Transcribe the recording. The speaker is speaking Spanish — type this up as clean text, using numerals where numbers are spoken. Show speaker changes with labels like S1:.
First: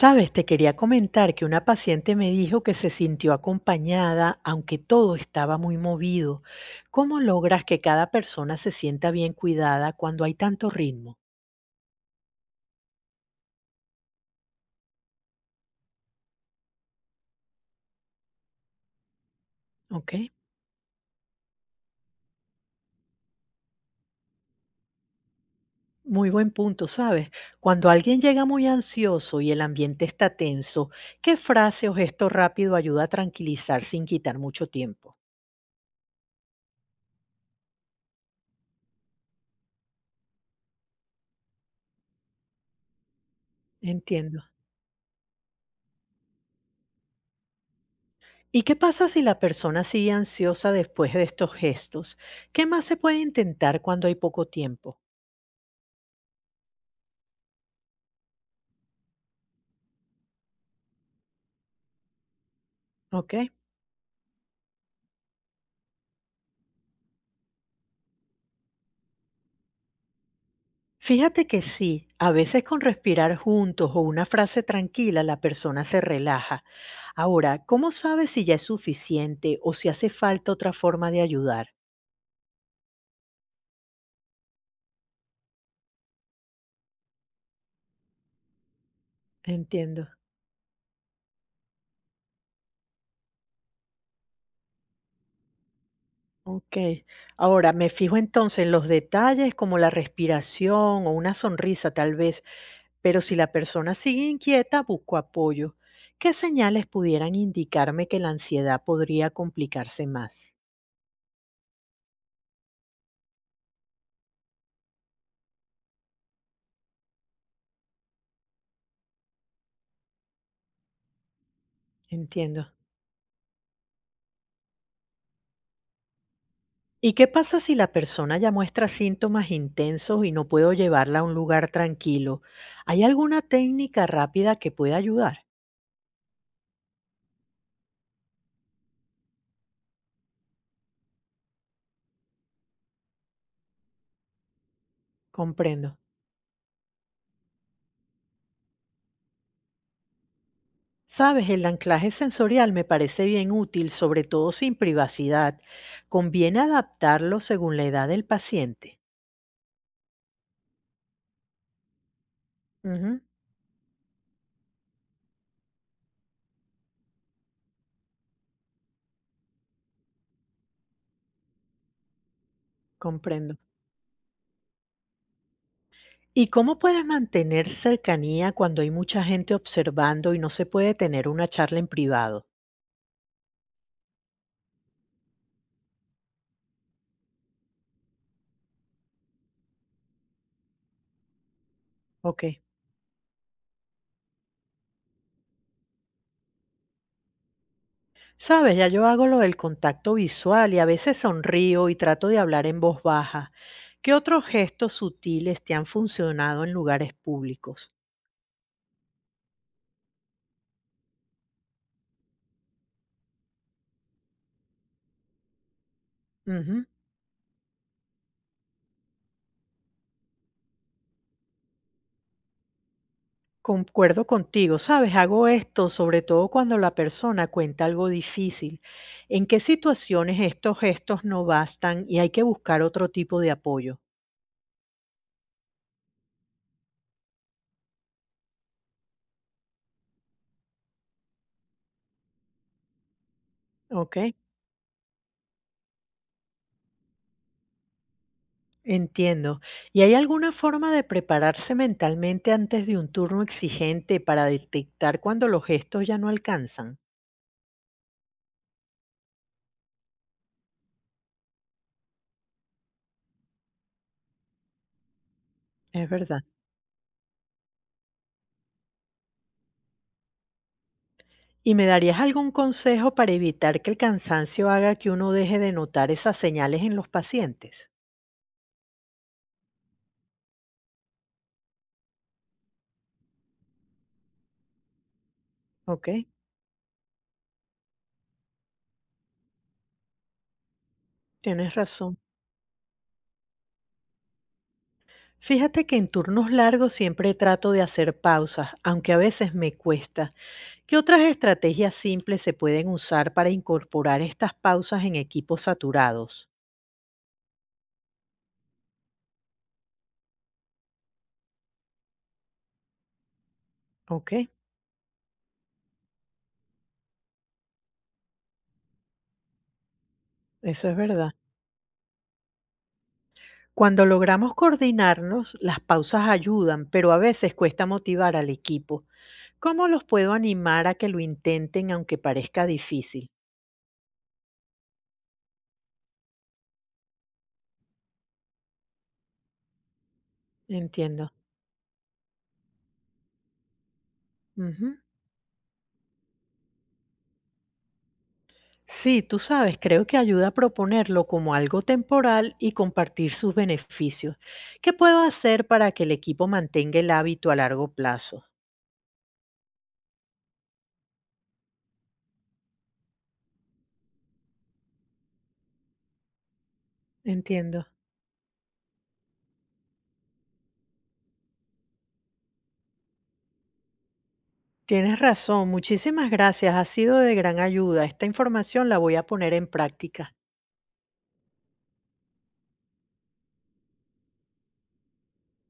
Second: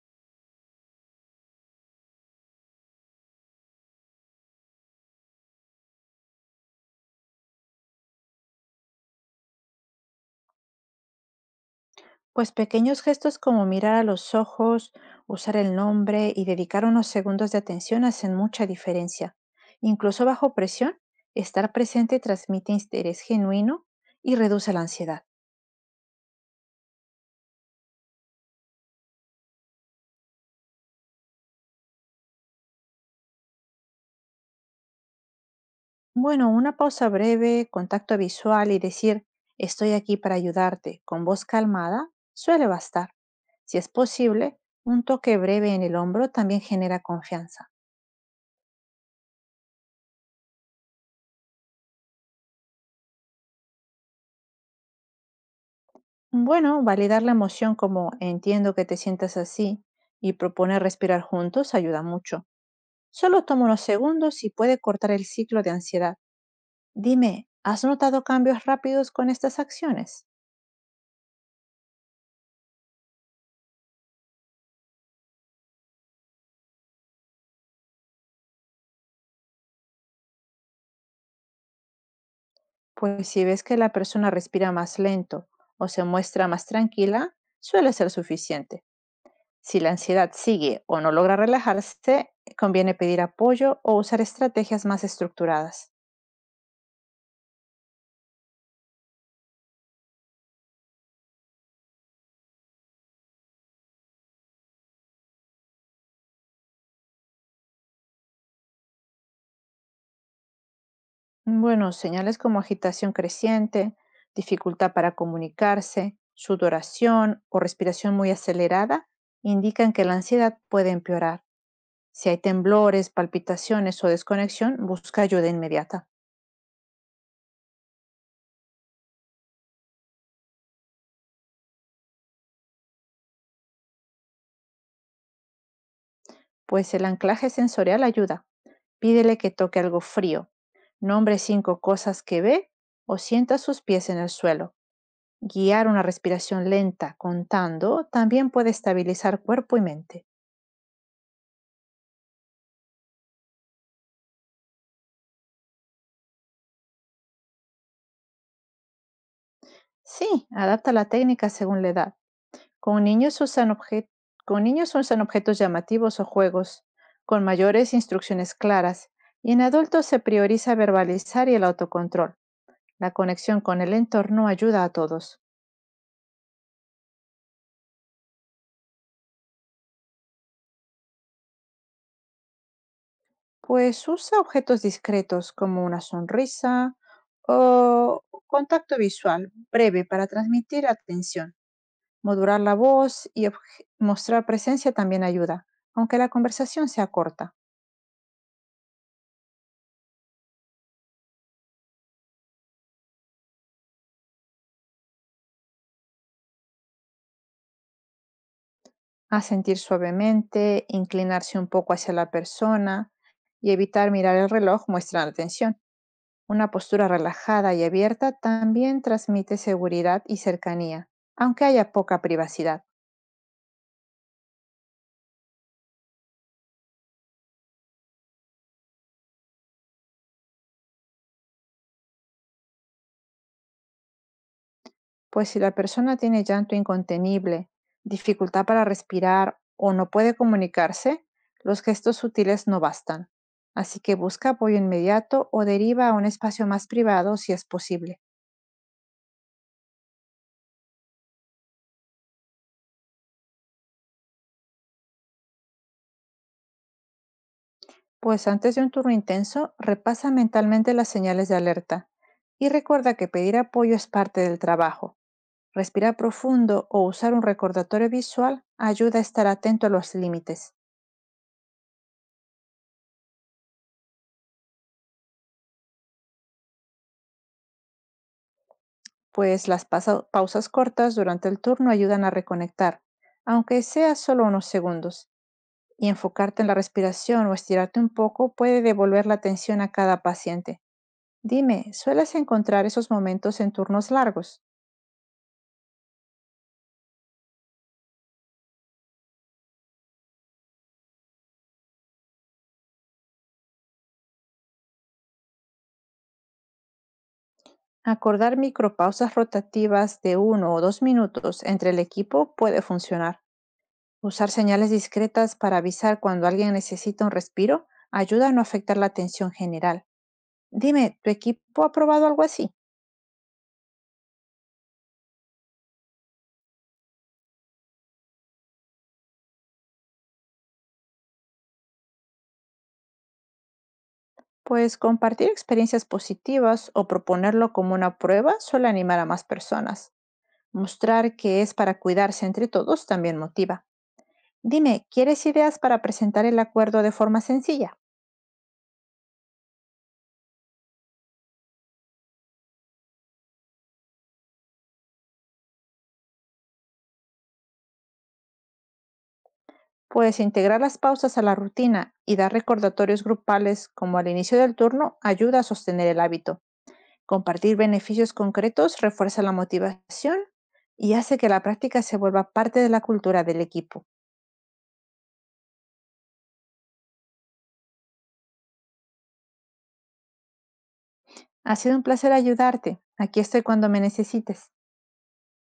S1: Sabes, te quería comentar que una paciente me dijo que se sintió acompañada, aunque todo estaba muy movido. ¿Cómo logras que cada persona se sienta bien cuidada cuando hay tanto ritmo?
S2: Pues pequeños gestos como mirar a los ojos, usar el nombre y dedicar unos segundos de atención hacen mucha diferencia.
S1: Ok,
S2: Incluso bajo presión, estar presente transmite interés genuino y reduce la ansiedad.
S1: muy buen punto, ¿sabes? Cuando alguien llega muy ansioso y el ambiente está tenso, ¿qué frase o gesto rápido ayuda a tranquilizar sin quitar mucho tiempo?
S2: Bueno, una pausa breve, contacto visual y decir estoy aquí para ayudarte con voz calmada suele bastar. Si es
S1: Entiendo.
S2: posible, un toque breve en el hombro también genera confianza.
S1: ¿Y qué pasa si la persona sigue ansiosa después de estos gestos? ¿Qué más se puede intentar cuando hay poco tiempo?
S2: Bueno, validar la emoción como entiendo que te sientas así y proponer respirar juntos ayuda mucho.
S1: ¿Ok?
S2: Solo toma unos segundos y puede cortar el ciclo de ansiedad. Dime, ¿has notado cambios rápidos con estas acciones?
S1: Fíjate que sí, a veces con respirar juntos o una frase tranquila la persona se relaja. Ahora, ¿cómo sabes si ya es suficiente o si hace falta otra forma de ayudar?
S2: Pues si ves que la persona respira más lento o se muestra más tranquila, suele ser suficiente. Si la
S1: Entiendo.
S2: ansiedad sigue o no logra relajarse, conviene pedir apoyo o usar estrategias más estructuradas.
S1: Ok. Ahora, me fijo entonces en los detalles como la respiración o una sonrisa tal vez, pero si la persona sigue inquieta, busco apoyo. ¿Qué señales pudieran indicarme que la ansiedad podría complicarse más?
S2: Bueno, señales como agitación creciente, dificultad para comunicarse, sudoración o respiración muy acelerada indican que la ansiedad puede empeorar. Si hay
S1: Entiendo.
S2: temblores, palpitaciones o desconexión, busca ayuda inmediata,
S1: ¿Y qué pasa si la persona ya muestra síntomas intensos y no puedo llevarla a un lugar tranquilo? ¿Hay alguna técnica rápida que pueda ayudar?
S2: pues el anclaje sensorial ayuda. Pídele que toque algo frío, nombre cinco cosas que ve o sienta sus pies en el suelo. Guiar
S1: Comprendo.
S2: una respiración lenta contando también puede estabilizar cuerpo y mente.
S1: Sabes, el anclaje sensorial me parece bien útil, sobre todo sin privacidad. Conviene adaptarlo según la edad del paciente.
S2: Sí, adapta la técnica según la edad. Con
S1: Ujú,
S2: niños usan obje- con niños usan objetos llamativos o juegos, con mayores instrucciones claras, y en adultos se prioriza verbalizar y el autocontrol. La
S1: comprendo.
S2: conexión con el entorno ayuda a todos,
S1: ¿Y cómo puedes mantener cercanía cuando hay mucha gente observando y no se puede tener una charla en privado?
S2: pues usa objetos discretos como una sonrisa o contacto visual breve para transmitir atención.
S1: Ok.
S2: Modular la voz y mostrar presencia también ayuda, aunque la conversación sea corta.
S1: Sabes, ya yo hago lo del contacto visual y a veces sonrío y trato de hablar en voz baja. ¿Qué otros gestos sutiles te han funcionado en lugares públicos?
S2: A sentir suavemente, inclinarse un poco hacia la persona y evitar mirar el reloj muestra atención. Una
S1: Ujú.
S2: postura relajada y abierta también transmite seguridad y cercanía, aunque haya poca privacidad,
S1: Concuerdo contigo, sabes, hago esto sobre todo cuando la persona cuenta algo difícil. ¿En qué situaciones estos gestos no bastan y hay que buscar otro tipo de apoyo?
S2: pues si la persona tiene llanto incontenible, dificultad para respirar o no puede comunicarse, los gestos sutiles no bastan. Así que
S1: Ok,
S2: busca apoyo inmediato o deriva a un espacio más privado si es posible.
S1: entiendo. ¿Y hay alguna forma de prepararse mentalmente antes de un turno exigente para detectar cuando los gestos ya no alcanzan?
S2: Pues antes de un turno intenso, repasa mentalmente las señales de alerta y recuerda que pedir apoyo es parte del trabajo.
S1: Es
S2: Respirar
S1: verdad.
S2: profundo o usar un recordatorio visual ayuda a estar atento a los límites,
S1: ¿Y me darías algún consejo para evitar que el cansancio haga que uno deje de notar esas señales en los pacientes?
S2: pues las pausas cortas durante el turno ayudan a reconectar, aunque sea solo unos segundos,
S1: Ok,
S2: y enfocarte en la respiración o estirarte un poco puede devolver la atención a cada paciente.
S1: tienes
S2: Dime,
S1: razón.
S2: ¿sueles encontrar esos momentos en turnos largos?
S1: Fíjate que en turnos largos siempre trato de hacer pausas, aunque a veces me cuesta. ¿Qué otras estrategias simples se pueden usar para incorporar estas pausas en equipos saturados?
S2: Acordar micropausas rotativas de 1 o 2 minutos entre el equipo puede funcionar.
S1: Ok,
S2: Usar señales discretas para avisar cuando alguien necesita un respiro ayuda a no afectar la atención general.
S1: eso es
S2: Dime, ¿tu
S1: verdad.
S2: equipo ha probado algo así?
S1: Cuando logramos coordinarnos, las pausas ayudan, pero a veces cuesta motivar al equipo. ¿Cómo los puedo animar a que lo intenten aunque parezca difícil?
S2: Pues compartir experiencias positivas o proponerlo como una prueba suele animar a más personas.
S1: Entiendo.
S2: Mostrar que es para cuidarse entre todos también motiva.
S1: Ujú.
S2: Dime, ¿quieres ideas para presentar el acuerdo de forma sencilla?
S1: Sí, tú sabes, creo que ayuda a proponerlo como algo temporal y compartir sus beneficios. ¿Qué puedo hacer para que el equipo mantenga el hábito a largo plazo?
S2: Pues integrar las pausas a la rutina y dar recordatorios grupales como al inicio del turno ayuda a sostener el hábito. Compartir
S1: Entiendo.
S2: beneficios concretos refuerza la motivación y hace que la práctica se vuelva parte de la cultura del equipo.
S1: Tienes razón, muchísimas gracias, ha sido de gran ayuda. Esta información la voy a poner en práctica.
S2: Ha sido un placer ayudarte. Aquí estoy cuando me necesites.